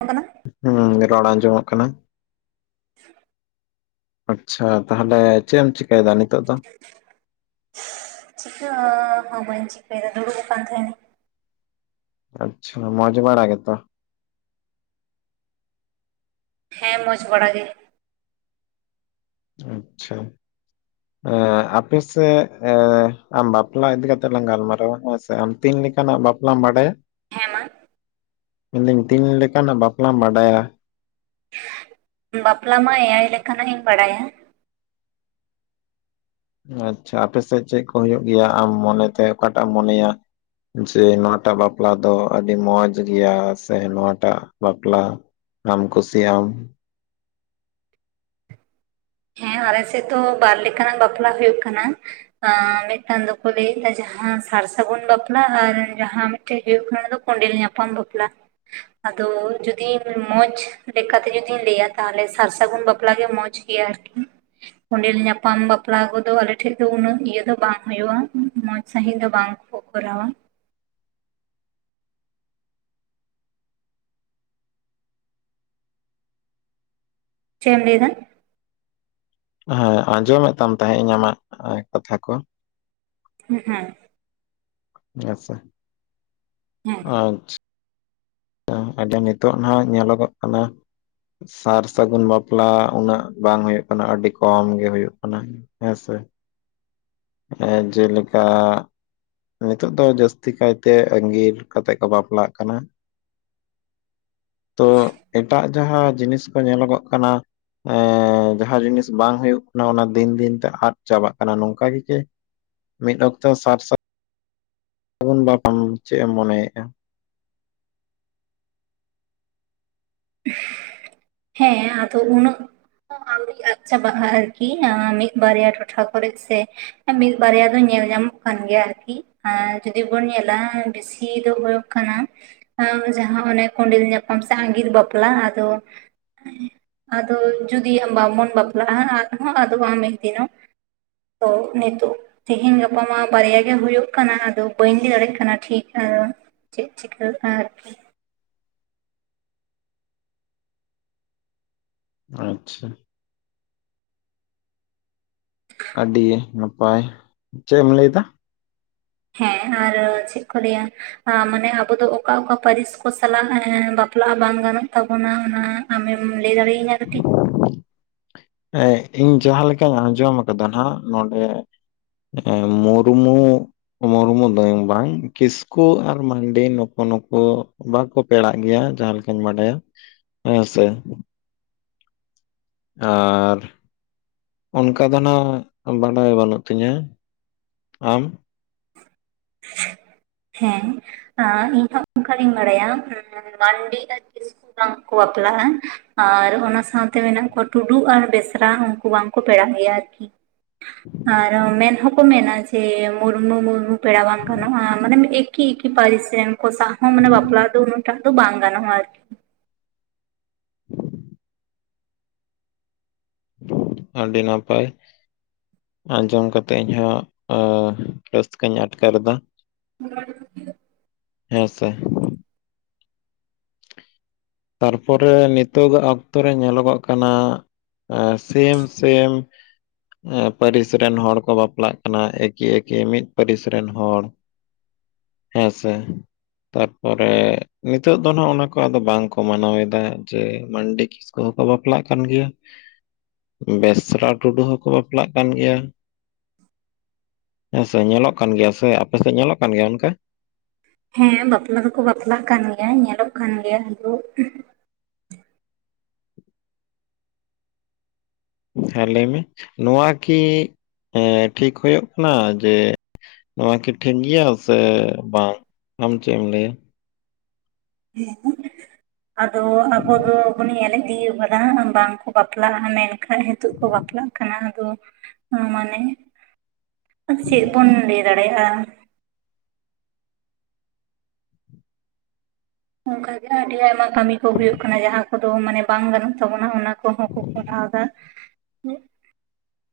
[unintelligible] ᱠᱟᱱᱟ ᱦᱩᱸ ᱨᱚᱲ ᱟᱸᱡᱚᱢᱚᱜ ᱠᱟᱱᱟ [inaudible] ᱟᱪᱪᱷᱟ ᱛᱟᱦᱚᱞᱮ ᱪᱮᱫ ᱮᱢ ᱪᱤᱠᱟᱹᱭᱮᱫᱻᱟ ᱱᱤᱛᱚᱜ ᱫᱚ ᱪᱤᱠᱟᱹ ᱦᱚᱸ ᱵᱟᱹᱧ ᱪᱤᱠᱟᱹ ᱮᱫᱟ ᱫᱩᱲᱩᱵ ᱟᱠᱟᱱ ᱛᱟᱦᱮᱸᱱᱟᱹᱧ ᱟᱪᱪᱷᱟ ᱢᱚᱡ ᱵᱟᱲᱟ ᱜᱮᱛᱚ ᱦᱮᱸ ᱢᱚᱸᱡᱽ ᱵᱟᱲᱟ ᱜᱮ ᱟᱪᱪᱷᱟ ᱟᱯᱮ ᱥᱮ ᱮᱸ ᱟᱢ ᱵᱟᱯᱞᱟ ᱤᱫᱤ ᱠᱟᱛᱮᱜ ᱞᱟᱝ ᱜᱟᱞᱢᱟᱨᱟᱣᱟ ᱦᱮᱸᱥᱮ ᱟᱢ ᱛᱤᱱ ᱞᱮᱠᱟᱱᱟᱜ ᱵᱟᱯᱞᱟᱢ ᱵᱟᱰᱟᱭᱟ ᱦᱮᱸ ᱢᱟ ᱢᱮᱱᱮᱫ ᱟᱹᱧ ᱛᱤᱱ ᱞᱮᱠᱟᱱᱟᱜ ᱵᱟᱯᱞᱟᱢ ᱵᱟᱰᱟᱭᱟ ᱵᱟᱯᱞᱟ ᱢᱟ ᱮᱭᱟᱭ ᱞᱮᱠᱟᱱᱟᱜ ᱤᱧ ᱵᱟᱰᱟᱭᱟ ᱟᱪᱪᱷᱟ ᱟᱯᱮᱥᱮᱫ ᱪᱮᱫ ᱠᱚ ᱦᱩᱭᱩᱜ ᱜᱮᱭᱟ ᱟᱢ ᱢᱚᱱᱮ ᱛᱮ ᱚᱠᱟ ᱴᱟᱜ ᱮᱢ ᱢᱚᱱᱮᱭᱟ ᱡᱮ ᱱᱚᱣᱟ ᱴᱟᱜ ᱵᱟᱯᱞᱟ ᱫᱚ ᱟᱹᱰᱤ ᱢᱚᱸᱡᱽ ᱜᱮᱭᱟ ᱥᱮ ᱱᱚᱣᱟ ᱴᱟᱜ ᱵᱟᱯᱞᱟ ᱟᱢ ᱠᱩᱥᱤ ᱟᱢ ᱦᱮᱸ ᱟᱞᱮ ᱥᱮᱫ ᱫᱚ ᱵᱟᱨ ᱞᱮᱠᱟᱱᱟᱜ ᱵᱟᱯᱞᱟ ᱦᱩᱭᱩᱜ ᱠᱟᱱᱟ ᱟᱸᱻ ᱢᱤᱫᱴᱟᱝ ᱫᱚᱠᱚ ᱞᱟᱹᱭᱮᱫ ᱟ ᱡᱟᱦᱟᱸ ᱥᱟᱨ ᱥᱟᱹᱜᱩᱱ ᱵᱟᱯᱞᱟ ᱟᱨ ᱡᱟᱦᱟᱸ [unintelligible] [unintelligible] ᱦᱩᱭᱩᱜ ᱠᱷᱟᱱᱟ ᱫᱚ ᱠᱚᱸᱰᱮᱞ ᱧᱟᱯᱟᱢ ᱵᱟᱯᱞᱟ ᱟᱫᱚ ᱡᱩᱫᱤ ᱢᱚᱸᱡᱽ ᱞᱮᱠᱟᱛᱮ ᱡᱩᱫᱤᱧ ᱞᱟᱹᱭᱟ ᱛᱟᱦᱞᱮ ᱥᱟᱨ ᱥᱟᱹᱜᱩᱱ ᱵᱟᱯᱞᱟ ᱜᱮ ᱢᱚᱸᱡᱽ ᱜᱮᱭᱟ ᱟᱨᱠᱤ ᱠᱚᱸᱰᱮᱞ ᱧᱟᱯᱟᱢ ᱵᱟᱯᱞᱟ ᱠᱚᱫᱚ ᱟᱞᱮ ᱴᱷᱮᱡ ᱫᱚ ᱩᱱᱟᱹᱜ ᱤᱭᱟᱹ ᱫᱚ ᱵᱟᱝ ᱦᱩᱭᱩᱼᱟ ᱢᱚᱸᱡᱽ ᱥᱟᱺᱦᱤᱡ ᱫᱚ ᱵᱟᱝ [unintelligible] ᱠᱚᱠᱨᱟᱣ ᱪᱮᱜ ᱮᱢ ᱞᱟᱹᱭ ᱮᱫᱟ [unintelligible] ᱦᱮᱸ ᱟᱸᱡᱚᱢᱮᱫ ᱛᱟᱢ ᱛᱟᱦᱮᱸ ᱤᱧ ᱟᱢᱟᱜ ᱠᱟᱛᱷᱟ ᱠᱚ [unintelligible] [unintelligible] ᱟᱪᱷᱟ ᱦᱮᱸ ᱟᱪᱷᱟ [unintelligible] ᱮᱸ ᱱᱤᱛᱚᱜ ᱱᱟᱦᱟᱜ ᱧᱮᱞᱚᱜᱚᱜ ᱠᱟᱱᱟ ᱥᱟᱨ ᱥᱟᱹᱜᱩᱱ ᱵᱟᱯᱞᱟ ᱩᱱᱟᱹᱜ ᱵᱟᱝ ᱦᱩᱭᱩᱜ ᱠᱟᱱᱟ ᱟᱹᱰᱤ ᱠᱚᱢ ᱜᱮ ᱦᱩᱭᱩᱜ ᱠᱟᱱᱟ ᱦᱮᱸ ᱥᱮ᱾ ᱮᱸ ᱡᱮᱞᱮᱠᱟ ᱱᱤᱛᱚᱜ ᱫᱚ ᱡᱟᱹᱥᱛᱤ ᱠᱟᱭ ᱛᱮ ᱟᱜᱤᱨ ᱠᱟᱛᱮᱜ ᱠᱚ ᱵᱟᱯᱞᱟᱜ ᱠᱟᱱᱟ᱾ ᱛᱚ ᱮᱴᱟᱜ ᱡᱟᱦᱟᱸ ᱡᱤᱱᱤᱥ ᱠᱚ ᱧᱮᱞᱚᱜᱚᱜ [unintelligible] ᱮᱸ ᱡᱟᱦᱟᱸ ᱡᱤᱱᱤᱥ ᱵᱟᱝ ᱦᱩᱭᱩᱜ ᱠᱟᱱᱟ ᱚᱱᱟ ᱫᱤᱱ ᱫᱤᱱ ᱛᱮ ᱟᱫ ᱪᱟᱵᱟᱜ ᱠᱟᱱᱟ ᱱᱚᱝᱠᱟ ᱜᱮ [unintelligible] [unintelligible] ᱢᱤᱫ ᱚᱠᱛᱚ ᱥᱟᱨ ᱥᱟ [unintelligible] ᱥᱟᱹᱜᱩᱱ ᱵᱟ ᱠᱷᱚᱱ ᱪᱮᱫ ᱮᱢ ᱢᱚᱱᱮᱭᱮᱜᱼᱟ ᱦᱮᱸ ᱟᱫᱚ ᱩᱱᱟᱹᱜ [unintelligible] ᱟᱪᱪᱟ ᱵᱟ [unintelligible] ᱟᱨᱠᱤ ᱢᱤᱫ ᱵᱟᱨᱭᱟ ᱴᱚᱴᱷᱟ ᱠᱚᱨᱮ ᱥᱮ ᱢᱤᱫ ᱵᱟᱨᱭᱟ ᱫᱚ ᱧᱮᱞ ᱧᱟᱢᱚᱜ ᱠᱟᱱ ᱜᱮᱭᱟ ᱟᱨᱠᱤ ᱡᱩᱫᱤ ᱵᱚᱱ ᱧᱮᱞᱟ ᱛᱷᱤ ᱫᱚ ᱦᱩᱭᱩᱜ ᱠᱟᱱᱟ ᱡᱟᱦᱟᱸ ᱚᱱᱮ ᱠᱚᱸᱰᱮᱞ ᱧᱟᱯᱟᱢ ᱥᱮ ᱟᱸᱜᱤᱨ ᱵᱟᱯᱞᱟ [unintelligible] ᱟᱫᱚ ᱟᱫᱚ ᱡᱩᱫᱤ ᱟᱸ ᱵᱟᱝᱵᱚᱱ ᱵᱟᱯᱞᱟᱜᱼᱟ ᱟᱨᱦᱚᱸ ᱟᱫᱚᱜ ᱟ ᱫᱤᱱᱚᱜ ᱛᱚ ᱱᱤᱛᱚᱜ ᱛᱮᱦᱮᱧ ᱜᱟᱯᱟ ᱢᱟ ᱵᱟᱨᱮᱭᱟ ᱜᱮ ᱦᱩᱭᱩᱜ ᱠᱟᱱᱟ ᱟᱫᱚ ᱵᱟᱹᱧ ᱞᱟᱹᱭ ᱫᱟᱲᱮᱭᱟᱜ ᱠᱟᱱᱟ, ᱴᱷᱤᱠ ᱟ ᱪᱮᱫ ᱪᱤᱠᱟᱹᱜᱼᱟ ᱟᱨᱠᱤ ᱟᱪᱪᱷᱟ ᱟᱹᱰᱤ ᱱᱟᱯᱟᱭ᱾ᱪᱮᱫ ᱮᱢ ᱞᱟᱹᱭ ᱫᱟ? ᱦᱮᱸ ᱟᱨ ᱪᱮᱫ ᱠᱚ ᱞᱟᱹᱭᱟ ᱢᱟᱱᱮ ᱟᱵᱚ ᱫᱚ ᱚᱠᱟ ᱚᱠᱟ ᱯᱟᱹᱨᱤᱥ ᱠᱚ ᱥᱟᱞᱟᱜ ᱵᱟᱯᱞᱟᱜ ᱵᱟᱝ ᱜᱟᱱᱚᱜ ᱛᱟᱵᱚᱱᱟ ᱚᱱᱟ ᱟᱢᱮᱢ ᱞᱟᱹᱭ ᱫᱟᱲᱭᱤᱧᱟᱹ ᱠᱟᱹᱴᱤᱡ ᱮᱸᱜ ᱤᱧ ᱡᱟᱦᱟᱸ ᱞᱮᱠᱟᱧ ᱟᱸᱡᱚᱢ ᱠᱟᱫᱟ ᱦᱟᱸᱜ ᱱᱚᱰᱮ ᱚ ᱢᱩᱨᱢᱩ ᱢᱩᱨᱢᱩ ᱫᱚᱭᱚᱝ ᱵᱟᱝ ᱠᱤᱥᱠᱩ ᱟᱨ ᱢᱟᱱᱰᱤ ᱱᱩᱠᱩ ᱱᱩᱠᱩ ᱵᱟᱠᱚ ᱯᱮᱲᱟᱜ ᱜᱮᱭᱟ ᱡᱟᱦᱟᱸ ᱞᱮᱠᱟᱧ ᱵᱟᱰᱟᱭᱟ ᱦᱮᱸ ᱥᱮ ᱟᱨᱻ ᱚᱱᱠᱟ ᱫᱚ ᱦᱟᱸᱜ ᱵᱟᱰᱟᱭ ᱵᱟᱹᱱᱩᱜ ᱛᱤᱧᱟ᱾ ᱟᱢ? ᱦᱮᱸ ᱤᱧ ᱦᱚᱸ ᱚᱱᱠᱟ ᱜᱤᱧ ᱵᱟᱲᱟᱭᱟ ᱢᱟᱱᱰᱤ ᱟᱨ ᱠᱤᱥᱠᱩ ᱵᱟᱝ ᱠᱚ ᱵᱟᱯᱞᱟᱜᱼᱟ ᱦᱮᱸ ᱟᱨ ᱚᱱᱟ ᱥᱟᱶᱛᱮ ᱢᱮᱱᱟᱜ ᱠᱚᱣᱟ ᱴᱩᱰᱩ ᱟᱨ ᱵᱮᱥᱨᱟ ᱩᱱᱠᱩ ᱵᱟᱝᱠᱚ ᱯᱮᱲᱟᱜ ᱜᱮᱭᱟ ᱟᱨᱠᱤ᱾ ᱟᱨ ᱢᱮᱱ ᱦᱚᱸᱠᱚ ᱢᱮᱱᱟ ᱡᱮ ᱢᱩᱨᱢᱩ ᱢᱩᱨᱢᱩ ᱯᱮᱲᱟ ᱵᱟᱝ ᱜᱟᱱᱚᱜ-ᱟ ᱢᱟᱱᱮ ᱮᱠᱤ ᱮᱠᱤ ᱯᱟᱹᱨᱤᱥ ᱨᱮᱱ ᱠᱚ ᱥᱟᱣ ᱦᱚᱸ ᱢᱟᱱᱮ ᱵᱟᱯᱞᱟ ᱫᱚ ᱩᱱᱟᱹᱜ ᱴᱟᱜ ᱫᱚ ᱵᱟᱝ ᱜᱟᱱᱚᱜ-ᱟ ᱟᱨᱠᱤ᱾ ᱟᱹᱰᱤ ᱱᱟᱯᱟᱭ᱾ ᱟᱸᱡᱚᱢ ᱠᱟᱛᱮᱜ ᱤᱧ ᱦᱚᱸ ᱚᱸ ᱨᱟᱹᱥᱠᱟᱹᱧ ᱟᱴᱠᱟᱨ ᱫᱟ᱾ [inaudible] ᱦᱮᱸ ᱥᱮ᱾ ᱛᱟᱨ ᱯᱚᱨᱮ ᱱᱤᱛᱚᱜ ᱟᱜ ᱚᱠᱛᱚ ᱨᱮ ᱧᱮᱞᱚᱜᱚᱜ ᱠᱟᱱᱟ ᱥᱮᱢ ᱥᱮᱢ ᱮᱸ ᱯᱟᱹᱨᱤᱥ ᱨᱮᱱ ᱦᱚᱲ ᱠᱚ ᱵᱟᱯᱞᱟᱜ ᱠᱟᱱᱟ ᱮᱠᱤ ᱮᱠᱤ ᱢᱤᱫ ᱯᱟᱹᱨᱤᱥ ᱨᱮᱱ ᱦᱚᱲ᱾ ᱦᱮᱸ ᱥᱮ ᱛᱟᱨᱯᱚᱨᱮ ᱱᱤᱛᱚᱜ ᱫᱚ ᱱᱚᱜ ᱱᱟ ᱠᱚ ᱟᱫᱚ ᱵᱟᱝ ᱠᱚ ᱠᱚ ᱢᱟᱱᱟᱣ ᱮᱫᱟ ᱡᱮ ᱢᱟᱱᱰᱤ ᱠᱤᱥᱠᱩ ᱦᱚᱸᱠᱚ ᱵᱟᱯᱞᱟᱜ ᱠᱟᱱ ᱜᱮᱭᱟ᱾ ᱵᱮᱥᱨᱟ ᱴᱩᱰᱩ ᱦᱚᱸᱠᱚ ᱵᱟᱯᱞᱟᱜ ᱠᱟᱱ ᱜᱮᱭᱟ᱾ ᱦᱮᱸ ᱥᱮ ᱧᱮᱞᱚᱜ ᱠᱟᱱ ᱜᱮᱭᱟ ᱥᱮ, ᱟᱯᱮ ᱥᱮᱫ ᱧᱮᱞᱚᱜ ᱠᱟᱱ ᱜᱮᱭᱟ ᱚᱱᱠᱟ? ᱦᱮᱸ ᱵᱟᱯᱞᱟ ᱫᱚᱠᱚ ᱵᱟᱯᱞᱟᱜ ᱠᱟᱱ ᱜᱮᱭᱟ ᱧᱮᱞᱚᱜ ᱠᱟᱱ ᱜᱮᱭᱟ [inaudible] ᱦᱮᱸ ᱞᱟᱹᱭ ᱢᱮ, ᱱᱚᱣᱟ ᱠᱤ ᱴᱷᱤᱠ ᱦᱩᱭᱩᱜ ᱠᱟᱱᱟ? ᱡᱮ ᱱᱚᱣᱟ ᱠᱤ ᱴᱷᱤᱠ ᱜᱮᱭᱟ ᱥᱮ ᱵᱟᱝ ᱟᱢ ᱪᱮᱫ ᱮᱢ ᱞᱮᱭᱟ? ᱦᱮᱸ ᱟᱫᱚ ᱟᱵᱚ ᱫᱚ [inaudible] ᱮᱱᱮᱡ ᱫᱤᱭᱮ [inaudible] ᱮ ᱵᱟᱝ ᱠᱚ ᱵᱟᱯᱞᱟᱜᱼᱟ ᱢᱮᱱ ᱠᱷᱟᱱ ᱦᱤᱛᱚᱜ ᱠᱚ ᱵᱟᱯᱞᱟᱜ ᱠᱟᱱᱟ, ᱟᱫᱚ ᱚ ᱢᱟᱱᱮ ᱪᱮᱫ ᱵᱚᱱ ᱞᱟᱹᱭ ᱫᱟᱲᱮᱭᱟᱜᱼᱟ? ᱚᱱᱠᱟ ᱜᱮ ᱟᱹᱰᱤ ᱟᱭᱢᱟ ᱠᱟᱹᱢᱤ ᱠᱚ ᱦᱩᱭᱩᱜ ᱠᱟᱱᱟ, ᱡᱟᱦᱟᱸ ᱠᱚᱫᱚ ᱢᱟᱱᱮ ᱵᱟᱝ ᱜᱟᱱᱚᱜ ᱛᱟᱵᱚᱱᱟ ᱚᱱᱟ᱾ ᱠᱚᱦᱚᱸ ᱠᱚ ᱠᱚᱨᱟᱣ ᱫᱟ᱾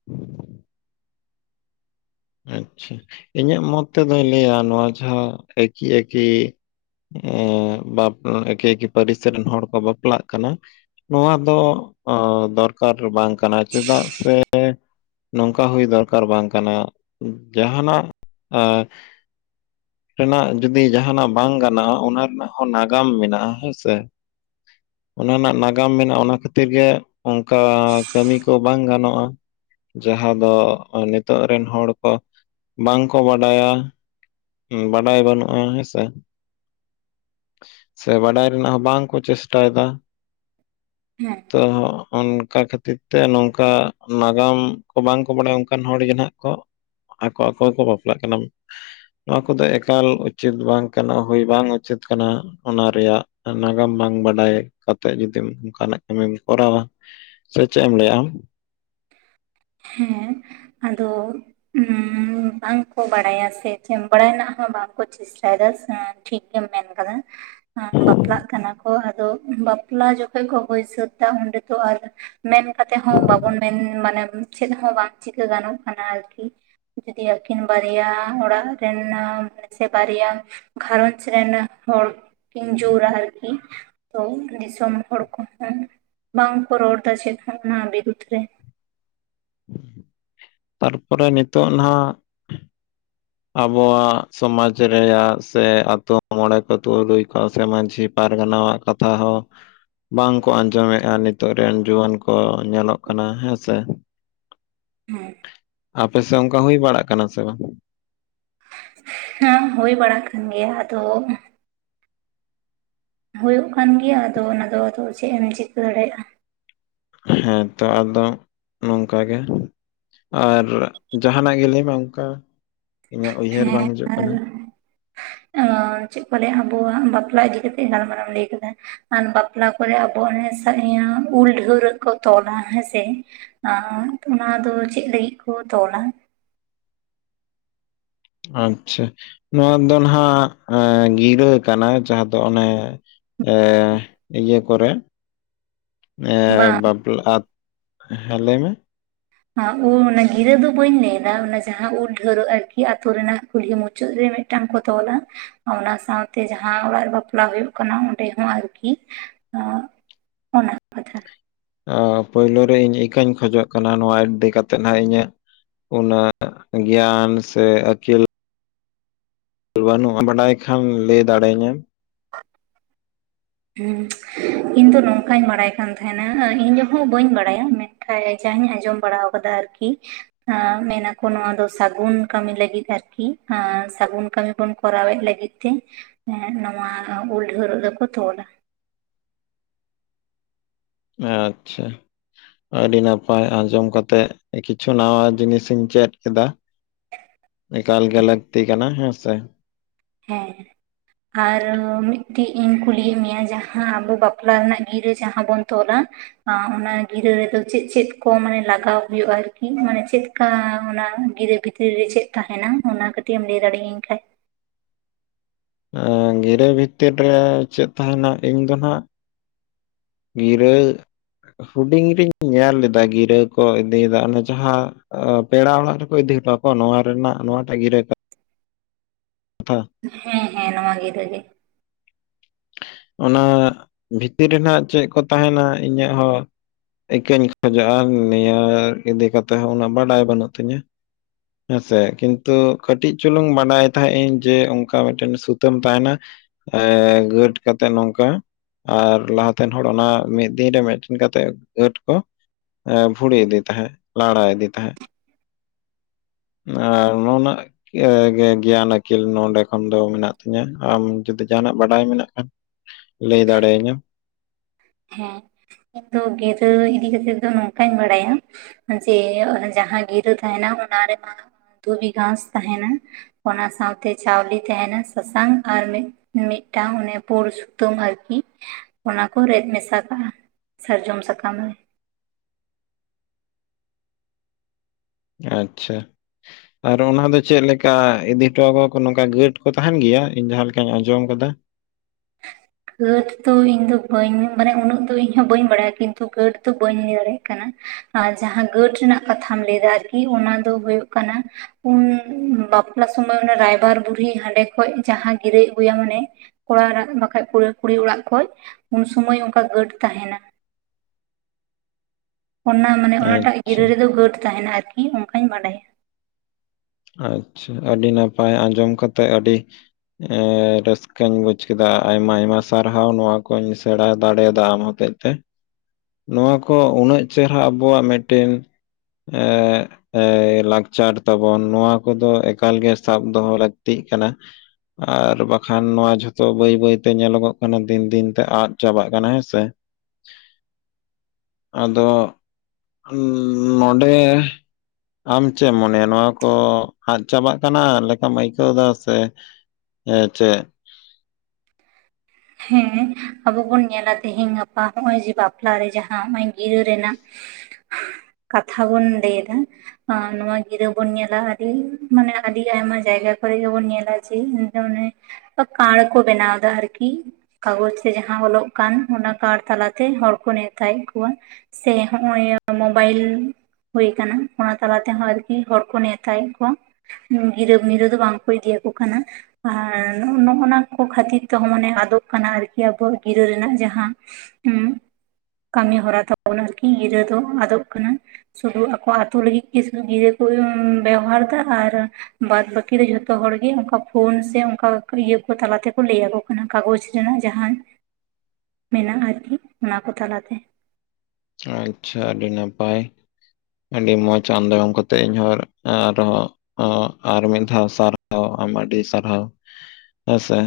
[inaudible] ᱟᱪᱪᱷᱟ ᱤᱧᱟᱹᱜ ᱢᱚᱛ ᱛᱮᱫᱚᱭ ᱞᱟᱹᱭᱟ ᱱᱚᱣᱟ ᱡᱟᱦᱟᱸ ᱮᱠᱤ ᱮᱠᱤ ᱮᱸ ᱵᱟᱯ ᱮᱠᱮ ᱮᱠᱮ ᱯᱟᱹᱨᱤᱥ ᱨᱮᱱ ᱦᱚᱲ ᱠᱚ ᱵᱟᱯᱞᱟᱜ ᱠᱟᱱᱟ᱾ ᱱᱚᱣᱟ ᱫᱚ ᱫᱚᱨᱠᱟᱨ ᱵᱟᱝ ᱠᱟᱱᱟ ᱪᱮᱫᱟᱜ ᱥᱮ ᱱᱚᱝᱠᱟ ᱦᱩᱭ ᱫᱚᱨᱠᱟᱨ ᱵᱟᱝ ᱠᱟᱱᱟ, ᱡᱟᱸᱦᱟᱱᱟᱜ ᱮᱸ ᱨᱮᱱᱟᱜ ᱡᱩᱫᱤ ᱡᱟᱸᱦᱟᱱᱟᱜ ᱵᱟᱝ ᱜᱟᱱᱚᱜ-ᱟ ᱚᱱᱟ ᱨᱮᱱᱟᱜ ᱦᱚᱸ ᱱᱟᱜᱟᱢ ᱢᱮᱱᱟᱜ-ᱟ ᱦᱮᱸ ᱥᱮ᱾ ᱚᱱᱟ ᱨᱮᱱᱟᱜ ᱱᱟᱜᱟᱢ ᱢᱮᱱᱟᱜᱼᱟ, ᱚᱱᱟ ᱠᱷᱟᱹᱛᱤᱨ ᱜᱮ ᱚᱱᱠᱟ ᱠᱟᱹᱢᱤ ᱠᱚ ᱵᱟᱝ ᱜᱟᱱᱚᱜ-ᱟ, ᱡᱟᱦᱟᱸ ᱫᱚ ᱱᱤᱛᱚᱜ ᱨᱮᱱ ᱦᱚᱲ ᱦᱚ ᱵᱟᱝᱠᱚ ᱵᱟᱰᱟᱭᱟ ᱦᱩ ᱵᱟᱰᱟᱭ ᱵᱟᱹᱱᱩᱜᱼᱟ ᱦᱮᱸᱥᱮ ᱥᱮ ᱵᱟᱰᱟᱭ ᱨᱮᱱᱟᱜ ᱦᱚᱸ ᱵᱟᱝᱠᱚ ᱪᱮᱥᱴᱟᱭᱮᱫᱟ ᱦᱩ ᱛᱚ ᱚᱱᱠᱟ ᱠᱷᱟᱹᱛᱤᱨ ᱛᱮ ᱱᱚᱝᱠᱟ ᱱᱟᱜᱟᱢ ᱠᱚ ᱵᱟᱝ ᱠᱚ ᱵᱟᱲᱟᱭᱟ ᱚᱱᱠᱟᱱ ᱦᱚᱲ ᱜᱮ ᱱᱟᱦᱟᱸᱜ ᱠᱚ ᱟᱠᱚ ᱟᱠᱚ ᱜᱮᱠᱚ ᱵᱟᱯᱞᱟᱜ ᱠᱟᱱᱟ ᱱᱚᱣᱟ ᱠᱚᱫᱚ ᱮᱠᱟᱞ ᱩᱪᱤᱛ ᱵᱟᱝ ᱠᱟᱱᱟ ᱦᱳᱭ ᱵᱟᱝ ᱩᱪᱤᱛ ᱠᱟᱱᱟ ᱚᱱᱟ ᱨᱮᱭᱟᱜ ᱱᱟᱜᱟᱢ ᱵᱟᱝ ᱵᱟᱰᱟᱭ ᱠᱟᱛᱮᱜ ᱡᱩᱫᱤᱢ ᱚᱱᱠᱟᱱᱟᱜ ᱠᱟᱹᱢᱤᱢ ᱠᱚᱨᱟᱣᱼᱟ ᱥᱮ ᱪᱮᱫ ᱮᱢ ᱞᱟᱹᱭᱟ ᱟᱢ ᱦᱩᱸ ᱟᱫᱚ ᱩᱸ ᱵᱟᱝᱠᱚ ᱵᱟᱲᱟᱭᱟ ᱥᱮ ᱪᱮᱫ ᱵᱟᱲᱟᱭ ᱨᱮᱱᱟᱜ ᱦᱚᱸ ᱵᱟᱝᱠᱚ ᱪᱮ [unintelligible] ᱴᱷᱤᱠ ᱜᱮᱢ ᱢᱮᱱ ᱠᱟᱫᱟ ᱵᱟᱯᱞᱟᱜ ᱠᱟᱱᱟ ᱠᱚ ᱟᱫᱚ ᱵᱟᱯᱞᱟ ᱡᱚᱠᱷᱚᱱ ᱠᱚ ᱦᱩᱭᱥᱟᱹᱛ ᱮᱫᱟ ᱚᱸᱰᱮ ᱫᱚ ᱟᱨ ᱢᱮᱱ ᱠᱟᱛᱮᱫ ᱦᱚᱸ ᱵᱟᱵᱚᱱ ᱢᱮᱱ ᱢᱟᱱᱮ ᱪᱮᱫ ᱦᱚᱸ ᱵᱟᱝ ᱪᱤᱠᱟᱹ ᱜᱟᱱᱚᱜ ᱠᱟᱱᱟ ᱟᱨᱠᱤ ᱡᱩᱫᱤ ᱟᱹᱠᱤᱱ ᱵᱟᱨᱭᱟ ᱚᱲᱟᱜ ᱨᱮᱱ ᱥᱮ ᱵᱟᱨᱭᱟ ᱜᱷᱟᱨᱚᱧᱡᱽ ᱨᱮᱱ ᱦᱚᱲ ᱠᱤᱱ ᱡᱳᱟ ᱟᱨᱠᱤ ᱛᱚ ᱫᱤᱥᱚᱢ ᱦᱚᱲ ᱠᱚᱦᱚᱸ ᱵᱟᱝ ᱠᱚ ᱨᱚᱲ ᱮᱫᱟ ᱪᱮᱫ ᱦᱚᱸ ᱚᱱᱟ ᱵᱤᱨᱩᱫᱽ ᱨᱮ ᱛᱟᱨᱯᱚᱨᱮ ᱱᱤᱛᱳᱜ ᱱᱟᱜ ᱟᱵᱚᱣᱟᱜ ᱥᱚᱢᱟᱡᱽ ᱨᱮᱭᱟᱜ ᱥᱮ ᱟᱛᱳ ᱢᱚᱬᱮ ᱠᱚ ᱛᱩᱞᱩᱭ ᱠᱚ ᱥᱮ ᱢᱟᱺᱡᱷᱤ ᱯᱟᱨᱜᱟᱱᱟ ᱭᱟᱜ ᱠᱟᱛᱷᱟ ᱦᱚᱸ ᱵᱟᱝᱠᱚ ᱟᱸᱡᱚᱢᱮᱫᱼᱟ ᱱᱤᱛᱚᱜ ᱨᱮᱱ ᱡᱩᱣᱟᱹᱱ ᱠᱚ ᱧᱮᱞᱚᱜ ᱠᱟᱱᱟ ᱦᱮᱸᱥᱮ [inaudible] ᱟᱯᱮᱥᱮᱜ ᱚᱱᱠᱟ ᱦᱳᱭ ᱵᱟᱲᱟᱜ ᱠᱟᱱᱟ ᱥᱮ ᱵᱟᱝ ᱦᱮᱸ ᱦᱳᱭ ᱵᱟᱲᱟ ᱟᱠᱟᱱ ᱜᱮᱭᱟ ᱟᱫᱚ ᱦᱳᱭᱳᱜ ᱠᱟᱱ ᱜᱮᱭᱟ ᱟᱫᱚ ᱚᱱᱟ ᱫᱚ ᱟᱫᱚ ᱪᱮᱫ ᱮᱢ ᱪᱤᱠᱟᱹ ᱫᱟᱲᱮᱭᱟᱜᱼᱟ ᱦᱮᱸᱛᱚ ᱟᱫᱚ ᱱᱚᱝᱠᱟ ᱜᱮ ᱟᱨ ᱡᱟᱦᱟᱱᱟᱜ ᱜᱮ ᱞᱟᱹᱭ ᱢᱮ ᱚᱱᱠᱟ ᱤᱧᱟᱹᱜ ᱩᱭᱦᱟᱹᱨ ᱦᱮᱸ ᱵᱟᱝ ᱦᱤᱡᱩᱜ ᱠᱟᱱᱟ ᱪᱮᱫ ᱠᱚ ᱞᱟᱹᱭᱟ ᱟᱵᱚᱣᱟᱜ ᱵᱟᱯᱞᱟ ᱤᱫᱤ ᱠᱟᱛᱮᱜ ᱜᱟᱞᱢᱟᱨᱟᱣ ᱮᱢ ᱞᱟᱹᱭ ᱠᱟᱫᱟ ᱟᱨ ᱵᱟᱯᱞᱟ ᱠᱚᱨᱮ ᱟᱵᱚ ᱚᱱᱟ ᱩᱞ ᱰᱷᱟᱹᱣᱨᱟᱹᱜ ᱠᱚ ᱛᱚᱞᱟ ᱦᱮᱸᱥᱮ ᱟᱸ ᱚᱱᱟ ᱫᱚ ᱪᱮᱫ ᱞᱟᱜᱤᱫ ᱠᱚ ᱛᱚᱞᱟ ᱟᱪᱪᱷᱟ ᱱᱚᱣᱟ ᱫᱚ ᱱᱟᱜ ᱜᱤᱨᱟᱹ ᱠᱟᱱᱟ ᱡᱟᱦᱟᱸ ᱫᱚ ᱚᱱᱮ ᱮ ᱤᱭᱟᱹ ᱠᱚᱨᱮ ᱮ ᱵᱟᱝ ᱵᱟᱯᱞᱟ ᱦᱮᱸ ᱞᱟᱹᱭᱢᱮ ᱩ ᱚᱱᱟ ᱜᱤᱨᱟᱹ ᱫᱚ ᱵᱟᱹᱧ ᱞᱟᱹᱭᱫᱟ ᱚᱱᱟ ᱡᱟᱦᱟᱸ ᱩᱞ ᱰᱷᱟᱹᱶᱨᱟᱹᱜ ᱟᱨᱠᱤ ᱟᱛᱳ ᱨᱮᱱᱟᱜ ᱠᱩᱞᱦᱤ ᱢᱩᱪᱟᱹᱫ ᱨᱮ ᱢᱤᱫᱴᱟᱝ ᱠᱚ ᱛᱚᱞᱟ ᱚᱱᱟ ᱥᱟᱶᱛᱮ ᱡᱟᱦᱟᱸ ᱚᱲᱟᱜ ᱨᱮ ᱵᱟᱯᱞᱟ ᱦᱳᱭᱳᱜ ᱠᱟᱱᱟ ᱚᱸᱰᱮ ᱦᱚᱸ ᱟᱨᱠᱤ ᱚ ᱟᱱᱟ [inaudible] ᱯᱳᱭᱞᱳ ᱨᱮ ᱤᱧ ᱤᱠᱟᱹᱧ ᱠᱷᱚᱡᱚᱜ ᱠᱟᱱᱟ ᱱᱚᱶᱟ ᱤᱫᱤ ᱠᱟᱛᱮᱫ ᱦᱟᱸᱜ ᱤᱧᱟᱹᱜ ᱚᱱᱟ ᱜᱮᱭᱟᱱ ᱥᱮ ᱟᱹᱠᱤᱞ ᱵᱟᱱᱩᱜᱼᱟ ᱵᱟᱰᱟᱭ ᱠᱷᱟᱱ ᱞᱟᱹᱭ ᱫᱟᱲᱮ ᱟᱹᱧᱮᱢ ᱤᱧ ᱫᱚ ᱱᱚᱝᱠᱟᱧ ᱵᱟᱲᱟᱭ ᱠᱟᱱ ᱛᱟᱦᱮᱱᱟ ᱤᱧ ᱡᱟᱦᱟᱸ ᱵᱟᱹᱧ ᱵᱟᱲᱟᱭᱟ ᱢᱮᱱ [unintelligible] ᱟᱸᱡᱚᱢ ᱵᱟᱲᱟᱣ ᱠᱟᱫᱟ ᱟᱨᱠᱤ ᱮᱸᱻ ᱢᱮᱱᱟᱠᱚ ᱱᱚᱣᱟ ᱫᱚ ᱥᱟᱹᱜᱩᱱ ᱠᱟᱹᱢᱤ ᱞᱟᱹᱜᱤᱫ ᱟᱨᱠᱤ, ᱟᱹᱥᱟᱹᱜᱩᱱ ᱠᱟᱹᱢᱤᱤ ᱵᱚᱱ ᱠᱚᱨᱟᱣᱮᱫ ᱞᱟᱜᱤᱫ ᱛᱮ ᱱᱚᱣᱟ ᱩᱞ ᱰᱷᱟᱹᱶᱨᱟᱹᱜ ᱫᱚᱠᱚ ᱛᱚᱞᱼᱟ ᱟᱪᱪᱷᱟ ᱟᱹᱰᱤ ᱱᱟᱯᱟᱭ ᱟᱸᱡᱚᱢ ᱠᱟᱛᱮᱜ ᱠᱤᱪᱷᱩ ᱱᱟᱣᱟ ᱡᱤᱱᱤᱥ ᱤᱧ ᱪᱮᱫ ᱠᱮᱫᱟ ᱮᱠᱟᱞ ᱜᱮ ᱞᱟᱹᱠᱛᱤ ᱠᱟᱱᱟ ᱦᱮᱸ ᱥᱮ ᱦᱮᱸ ᱟᱨ ᱢᱤᱫᱴᱤᱡ ᱤᱧ ᱠᱩᱞᱤᱭᱮᱜ ᱢᱮᱭᱟ ᱡᱟᱦᱟᱸ ᱟᱵᱚ ᱵᱟᱯᱞᱟ ᱨᱮᱱᱟᱜ ᱜᱤᱨᱟᱹ ᱡᱟᱦᱟᱸ ᱵᱚᱱ ᱛᱚᱞᱟ ᱚᱱᱟ ᱜᱤᱨᱟᱹ ᱨᱮᱫᱚ ᱪᱮᱫ ᱪᱮᱫ ᱠᱚ ᱢᱟᱱᱮ ᱞᱟᱜᱟᱣ ᱦᱳᱭᱳᱜᱼᱟ ᱟᱨᱠᱤ ᱢᱟᱱᱮ ᱪᱮᱫ ᱚᱱᱠᱟ ᱚᱱᱟ ᱜᱤᱫᱽᱨᱟᱹ ᱵᱷᱤᱛᱤᱨ ᱨᱮ ᱪᱮᱫ ᱛᱟᱦᱮᱱᱟ ᱚᱱᱟ ᱠᱟᱹᱴᱤᱡ ᱮᱢ ᱞᱟᱹᱭ ᱫᱟᱲᱮᱭᱟᱹᱧ ᱠᱷᱟᱡ ᱜᱤᱨᱟᱹ ᱵᱷᱤᱛᱤᱨ ᱨᱮ ᱪᱮᱫ ᱛᱟᱦᱮᱱᱟ ᱤᱧ ᱫᱚ ᱱᱟᱜ ᱜᱤᱨᱟᱹ ᱦᱩᱰᱤᱧ ᱨᱤᱧ ᱧᱮᱞ ᱞᱮᱫᱟ ᱜᱤᱨᱟᱹ ᱠᱚ ᱤᱫᱤᱭᱮᱫᱟ ᱚᱱᱮ ᱡᱟᱦᱟᱸ ᱯᱮᱲᱟ ᱚᱲᱟᱜ ᱨᱮᱠᱚ ᱤᱫᱤ ᱦᱚᱴᱣᱟᱠᱚ ᱱᱚᱣᱟ ᱨᱮᱱᱟᱜ ᱱᱚᱣᱟᱴᱟᱜ ᱜᱤᱨᱟᱹ ᱠᱟ ᱠᱟᱛᱷᱟ ᱦᱮᱸ ᱦᱮᱸ ᱱᱚᱣᱟ ᱜᱤᱨᱟᱹ ᱜᱮ ᱚᱱᱟ ᱵᱷᱤᱛᱤᱨ ᱨᱮᱱᱟᱜ ᱪᱮᱫ‌ ᱠᱚ ᱛᱟᱦᱮᱱᱟ ᱤᱧᱟᱹᱜ ᱦᱚᱸ ᱤᱠᱟᱹᱧ ᱠᱷᱚᱡᱚᱜᱼᱟ ᱱᱤᱭᱟᱹ ᱤᱫᱤ ᱠᱟᱛᱮᱮᱫ ᱦᱚᱸ ᱩᱱᱟᱹᱜ ᱵᱟᱰᱟᱭ ᱵᱟᱹᱱᱩᱜ ᱛᱤᱧᱟᱹ ᱦᱮᱸᱥᱮ ᱠᱤᱱᱛᱩ ᱠᱟᱹᱴᱤᱡ ᱪᱩᱞᱩᱝ ᱵᱟᱰᱟᱭ ᱛᱟᱦᱮᱸᱜ ᱤᱧ ᱡᱮ ᱚᱱᱠᱟ ᱢᱤᱫᱴᱮᱱ ᱥᱩᱛᱟᱹᱢ ᱛᱟᱦᱮᱱᱟ ᱮᱸᱻ ᱜᱟᱺᱴ ᱠᱟᱛᱮ ᱱᱚᱝᱠᱟ ᱟᱨ ᱞᱟᱦᱟᱛᱮᱱ ᱦᱚᱲ ᱚᱱᱟ ᱢᱤᱫ ᱫᱤᱱ ᱨᱮ ᱢᱤᱫᱴᱮᱱ ᱠᱟᱛᱮᱫ ᱜᱟᱺᱴ ᱠᱚ ᱮᱸᱻ ᱵᱷᱩᱲᱤ ᱤᱫᱤ ᱛᱟᱦᱮᱸ, ᱞᱟᱲᱟ ᱤᱫᱤ ᱛᱟᱦᱮᱸ ᱟᱨ ᱱᱚᱣᱟ ᱨᱮᱱᱟᱜ ᱤᱭᱟᱹ ᱜᱮᱭᱟᱱ ᱟᱹᱠᱤᱞ ᱱᱚᱰᱮ ᱠᱷᱚᱱ ᱫᱚ ᱢᱮᱱᱟᱜ ᱛᱤᱧᱟᱹ ᱟᱢ ᱡᱩᱫᱤ ᱡᱟᱦᱱᱟᱜ ᱵᱟᱰᱟᱭ ᱢᱮᱱᱟᱜ ᱛᱟ ᱞᱟᱹᱭ ᱫᱟᱲᱮᱭᱟᱹᱧᱟᱹᱢ ᱦᱮᱸ ᱤᱧ ᱫᱚ ᱜᱤᱨᱟᱹ ᱤᱫᱤ ᱠᱟᱛᱮᱫ ᱫᱚ ᱱᱚᱝᱠᱟᱧ ᱵᱟᱲᱟᱭᱟ ᱡᱮ ᱡᱟᱦᱟᱸ ᱜᱤᱨᱟᱹ ᱛᱟᱦᱮᱱᱟ, ᱚᱱᱟ ᱨᱮᱢᱟ ᱫᱷᱩᱵᱤ ᱜᱷᱟᱸᱥ ᱛᱟᱦᱮᱱᱟ ᱚᱱᱟ ᱥᱟᱶᱛᱮ ᱪᱟᱣᱞᱮ ᱛᱟᱦᱮᱱᱟ, ᱥᱟᱥᱟᱝ ᱟᱨ ᱢᱤᱫ ᱢᱤᱫᱴᱟᱝ ᱚᱱᱮ ᱯᱳᱲ ᱥᱩᱛᱟᱹᱢ ᱟᱨᱠᱤ ᱚᱱᱟ ᱠᱚ ᱨᱮᱫ ᱢᱮᱥᱟ ᱠᱟᱜᱼᱟ, ᱥᱟᱨᱡᱚᱢ ᱥᱟᱠᱟᱢ ᱨᱮ ᱟᱪᱪᱷᱟ ᱟᱨ ᱚᱱᱟ ᱫᱚ ᱪᱮᱫ ᱞᱮᱠᱟ, ᱤᱫᱤ ᱦᱚᱴᱚᱣᱟᱠᱚᱣᱟᱠᱚ ᱱᱚᱝᱠᱟ ᱜᱟᱺᱴ ᱠᱚ ᱛᱟᱦᱮᱱ ᱜᱮᱭᱟ, ᱤᱧ ᱡᱟᱦᱟᱸ ᱞᱮᱠᱟᱧ ᱟᱸᱡᱚᱢ ᱠᱟᱫᱟ ᱜᱟᱺᱴ ᱫᱚ ᱤᱧ ᱫᱚ ᱵᱟᱹᱧ, ᱢᱟᱱᱮ ᱩᱱᱟᱹᱜ ᱫᱚ ᱤᱧᱦ ᱵᱟᱹᱧ ᱵᱟᱲᱟᱭᱟ ᱠᱤᱱᱛᱩ ᱠᱴ ᱫᱚ ᱵᱟᱹᱧ ᱞᱟᱹᱭ ᱫᱟᱲᱮᱭᱟᱜ ᱠᱟᱱᱟ ᱟᱨ ᱡᱟᱦᱟᱸ ᱜᱟᱺᱴ ᱨᱮᱱᱟᱜ ᱠᱟᱛᱷᱟᱢ ᱞᱟᱹᱭᱟ ᱟᱨᱠᱤ ᱚᱱᱟ ᱫᱚ ᱦᱩᱭᱩᱜ ᱠᱟᱱᱟ ᱩᱱ ᱵᱟᱯᱞᱟ ᱥᱩᱚᱢᱚᱭ ᱫᱚ ᱨᱟᱭᱵᱟᱨ ᱵᱩᱲᱦᱤ ᱦᱟᱸᱰᱮ ᱠᱷᱚᱡ ᱡᱟᱦᱟᱸ ᱜᱤᱨᱟᱹᱭ ᱟᱹᱜᱩᱭᱟ ᱢᱟᱱᱮ ᱠᱚᱲᱟ ᱚᱲᱟᱜ ᱵᱟᱠᱷᱟᱡ ᱠᱩᱲᱤ ᱚᱲᱟᱜ ᱠᱷᱚᱱ ᱩᱱᱥᱚᱢᱚᱭ ᱚᱱᱠᱟ ᱜᱟᱹᱴ ᱛᱟᱦᱮᱱᱟ ᱚᱱᱟ ᱢᱟᱱᱮ, ᱚᱱᱟᱴᱟᱜ ᱟᱪᱪᱷᱟ ᱜᱤᱨᱟᱹ ᱨᱮᱫᱚ ᱜᱟᱹᱴ ᱛᱟᱦᱮᱱᱟ ᱟᱨᱠᱤ ᱚᱱᱠᱟᱧ ᱵᱟᱰᱟᱭᱟ ᱟᱪᱪᱷᱟ ᱟᱹᱰᱤ ᱱᱟᱯᱟᱭ ᱟᱸᱡᱚᱢ ᱠᱟᱛᱮᱫ ᱟᱹᱰᱤ ᱮᱸᱻ ᱨᱟᱹᱥᱠᱟᱹᱧ ᱵᱩᱡᱽ ᱠᱮᱫᱟ ᱟᱭᱢᱟ- ᱟᱭᱢᱟ ᱥᱟᱨᱦᱟᱣ, ᱱᱚᱣᱟ ᱠᱩᱧ ᱥᱮᱬᱟ ᱫᱟᱲᱮᱭᱟᱫᱟ ᱟᱢ ᱦᱚᱛᱮᱡ ᱱᱚᱣᱟ ᱠᱚ ᱩᱱᱟᱹᱜ ᱪᱮᱦᱨᱟ, ᱟᱵᱚᱣᱟᱜ ᱢᱤᱫᱴᱤᱱ ᱮᱸᱜ ᱮᱭ ᱞᱟᱠᱪᱟᱨ ᱛᱟᱵᱚ ᱵᱚᱱ ᱱᱚᱣᱟ ᱠᱚᱫᱚ ᱮᱠᱟᱞ ᱜᱮ ᱥᱟᱵ ᱫᱚᱦᱚ ᱞᱟᱹᱠᱛᱤᱜ ᱠᱟᱱᱟ ᱟᱨ ᱵᱟᱠᱷᱟᱱ ᱱᱚᱣᱟ ᱡᱷᱚᱛᱚ, ᱵᱟᱹᱭ ᱵᱟᱹᱭᱛᱮ ᱧᱮᱞᱚᱜᱚᱜ ᱠᱟᱱᱟ ᱫᱤᱱ ᱫᱤᱱ ᱛᱮ ᱟᱫ ᱪᱟᱵᱟᱜ ᱠᱟᱱᱟ ᱦᱮᱸ ᱥᱮ ᱟᱫᱚ ᱱᱚᱸᱰᱮ ᱟᱢ ᱪᱮᱫ ᱮᱢ ᱢᱚᱱᱮᱭᱟ ᱱᱚᱣᱟ ᱠᱚ ᱠᱚ ᱟᱫ ᱪᱟᱵᱟᱜ ᱠᱟᱱᱟ ᱞᱮᱠᱟᱢ ᱟᱹᱭᱠᱟᱹᱣ ᱮᱫᱟ ᱥᱮ ᱪᱮᱫ ᱦᱮᱸ ᱟᱵᱚ ᱵᱚᱱ ᱧᱮᱞᱟ ᱛᱮᱦᱤᱧ ᱜᱟᱯᱟ ᱱᱚᱜᱼᱚᱭ ᱡᱮ ᱵᱟᱯᱞᱟ ᱨᱮ ᱡᱟᱦᱟᱸ ᱱᱚᱜᱼᱚᱭ ᱜᱤᱨᱟᱹ ᱨᱮᱱᱟᱜ [inaudible] ᱠᱟᱛᱷᱟ ᱵᱚᱱ ᱞᱟᱹᱭ ᱮᱫᱟ ᱟᱨ ᱱᱚᱣᱟ ᱜᱤᱨᱟᱹ ᱵᱚᱱ ᱧᱮᱞᱟ ᱟᱹᱰᱤ ᱢᱟᱱᱮ ᱟᱹᱰᱤ ᱟᱭᱢᱟ ᱡᱟᱭᱜᱟ ᱠᱚᱨᱮ ᱜᱮᱵᱚᱱ ᱧᱮᱞᱟ ᱡᱮ ᱠᱟᱬ ᱠᱚ ᱵᱮᱱᱟᱣᱫᱟ ᱟᱨᱠᱤ [unintelligible] ᱠᱟᱜᱚᱡ ᱨᱮ ᱡᱟᱦᱟᱸ ᱚᱞᱚᱜ ᱠᱟᱱ ᱚᱱᱟ ᱠᱟᱬ ᱛᱟᱞᱟᱛᱮ ᱦᱚᱲ ᱠᱚ ᱱᱮᱣᱛᱟᱭᱮᱫ ᱠᱚᱣᱟ ᱥᱮ ᱦᱚᱸᱜᱼᱚᱭ, ᱢᱳᱵᱟᱭᱤᱞ ᱦᱩᱭ ᱠᱟᱱᱟ, ᱚᱱᱟ ᱛᱟᱞᱟ ᱛᱮᱦᱚᱸ ᱟᱨᱠᱤ ᱦᱚᱲ ᱠᱚ ᱱᱮᱣᱛᱟᱭᱮᱫ ᱠᱚᱣᱟ ᱜᱤᱨᱟᱹ-ᱢᱤᱨᱟᱹ ᱫᱚ ᱵᱟᱝ ᱠᱚ ᱤᱫᱤᱭᱟᱠᱚ ᱠᱟᱱᱟ, ᱟᱨ ᱱᱚᱜᱼᱚ ᱱᱚᱣᱟ ᱠᱚ ᱠᱷᱟᱹᱛᱤᱨ ᱛᱮᱦᱚᱸ ᱢᱟᱱᱮ ᱟᱫᱚᱜ ᱠᱟᱱᱟ ᱟᱨᱠᱤ ᱟᱵᱚᱣᱟᱜ ᱜᱤᱨᱟᱹ ᱨᱮᱱᱟᱜ ᱡᱟᱦᱟᱸ ᱩ ᱠᱟᱹᱢᱤ ᱦᱚᱨᱟ ᱛᱟᱵᱚᱱ ᱟᱨᱠᱤ ᱜᱤᱨᱟᱹ ᱫᱚ ᱟᱫᱚᱜ ᱠᱟᱱᱟ ᱥᱩᱫᱩ ᱟᱠᱚᱣᱟᱜ ᱟᱹᱛᱩ ᱞᱟᱹᱜᱤᱫ ᱜᱮ ᱥᱩᱫᱩ ᱜᱤᱨᱟᱹ ᱠᱚ ᱵᱮᱣᱦᱟᱨᱫᱟ ᱟᱨ ᱵᱟᱫ ᱵᱟᱹᱠᱤ ᱫᱚ ᱡᱷᱚᱛᱚ ᱦᱚᱲᱜᱮ ᱚᱝᱠᱟ ᱯᱷᱳᱱ ᱥᱮ ᱚᱝᱠᱟ ᱤᱭᱟᱹ ᱠᱚ ᱛᱟᱞᱟᱛᱮᱠᱚ ᱞᱟᱹᱭᱟᱠᱚ ᱠᱟᱱᱟ᱾ ᱠᱟᱜᱚᱡᱽ ᱨᱮᱱᱟᱜ ᱡᱟᱸᱦᱟᱟᱱ ᱢᱮᱱᱟᱜᱼᱟ, ᱟᱨᱠᱤ ᱚᱱᱟ ᱠᱚ ᱛᱟᱞᱟᱛᱮ ᱟᱪᱷᱟ ᱟᱹᱰᱤ ᱱᱟᱯᱟᱭ ᱟᱹᱰᱤ ᱢᱚᱸᱡᱽ [unintelligible] ᱠᱟᱛᱮᱜ ᱤᱧᱦᱸ ᱟᱨᱦᱚᱸ ᱦᱚᱸ ᱟᱨ ᱢᱤᱫ ᱫᱷᱟᱣ ᱥᱟᱨᱦᱟᱣ ᱟᱢ ᱟᱹᱰᱤ ᱥᱟᱨᱦᱟᱣ ᱦᱮᱸᱥᱮ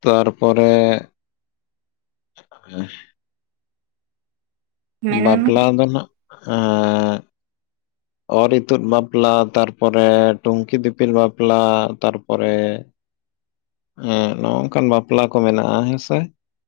ᱛᱟᱨ ᱯᱚᱨᱮ [unintelligible] ᱢᱮᱱ ᱵᱟᱯᱞᱟ ᱫᱚ ᱱᱟᱜ [unintelligible] ᱚᱨ ᱤᱛᱩᱫ ᱵᱟᱯᱞᱟ ᱛᱟᱨ ᱯᱚᱨᱮ ᱴᱩᱝᱠᱤ ᱫᱤᱯᱤᱞ ᱵᱟᱯᱞᱟ ᱛᱟᱨ ᱯᱚᱨᱮ ᱦᱮᱸ ᱱᱚᱝᱠᱟᱱ ᱵᱟᱯᱞᱟ ᱠᱚ ᱢᱮᱱᱟᱜᱼᱟ ᱦᱮᱸᱥᱮ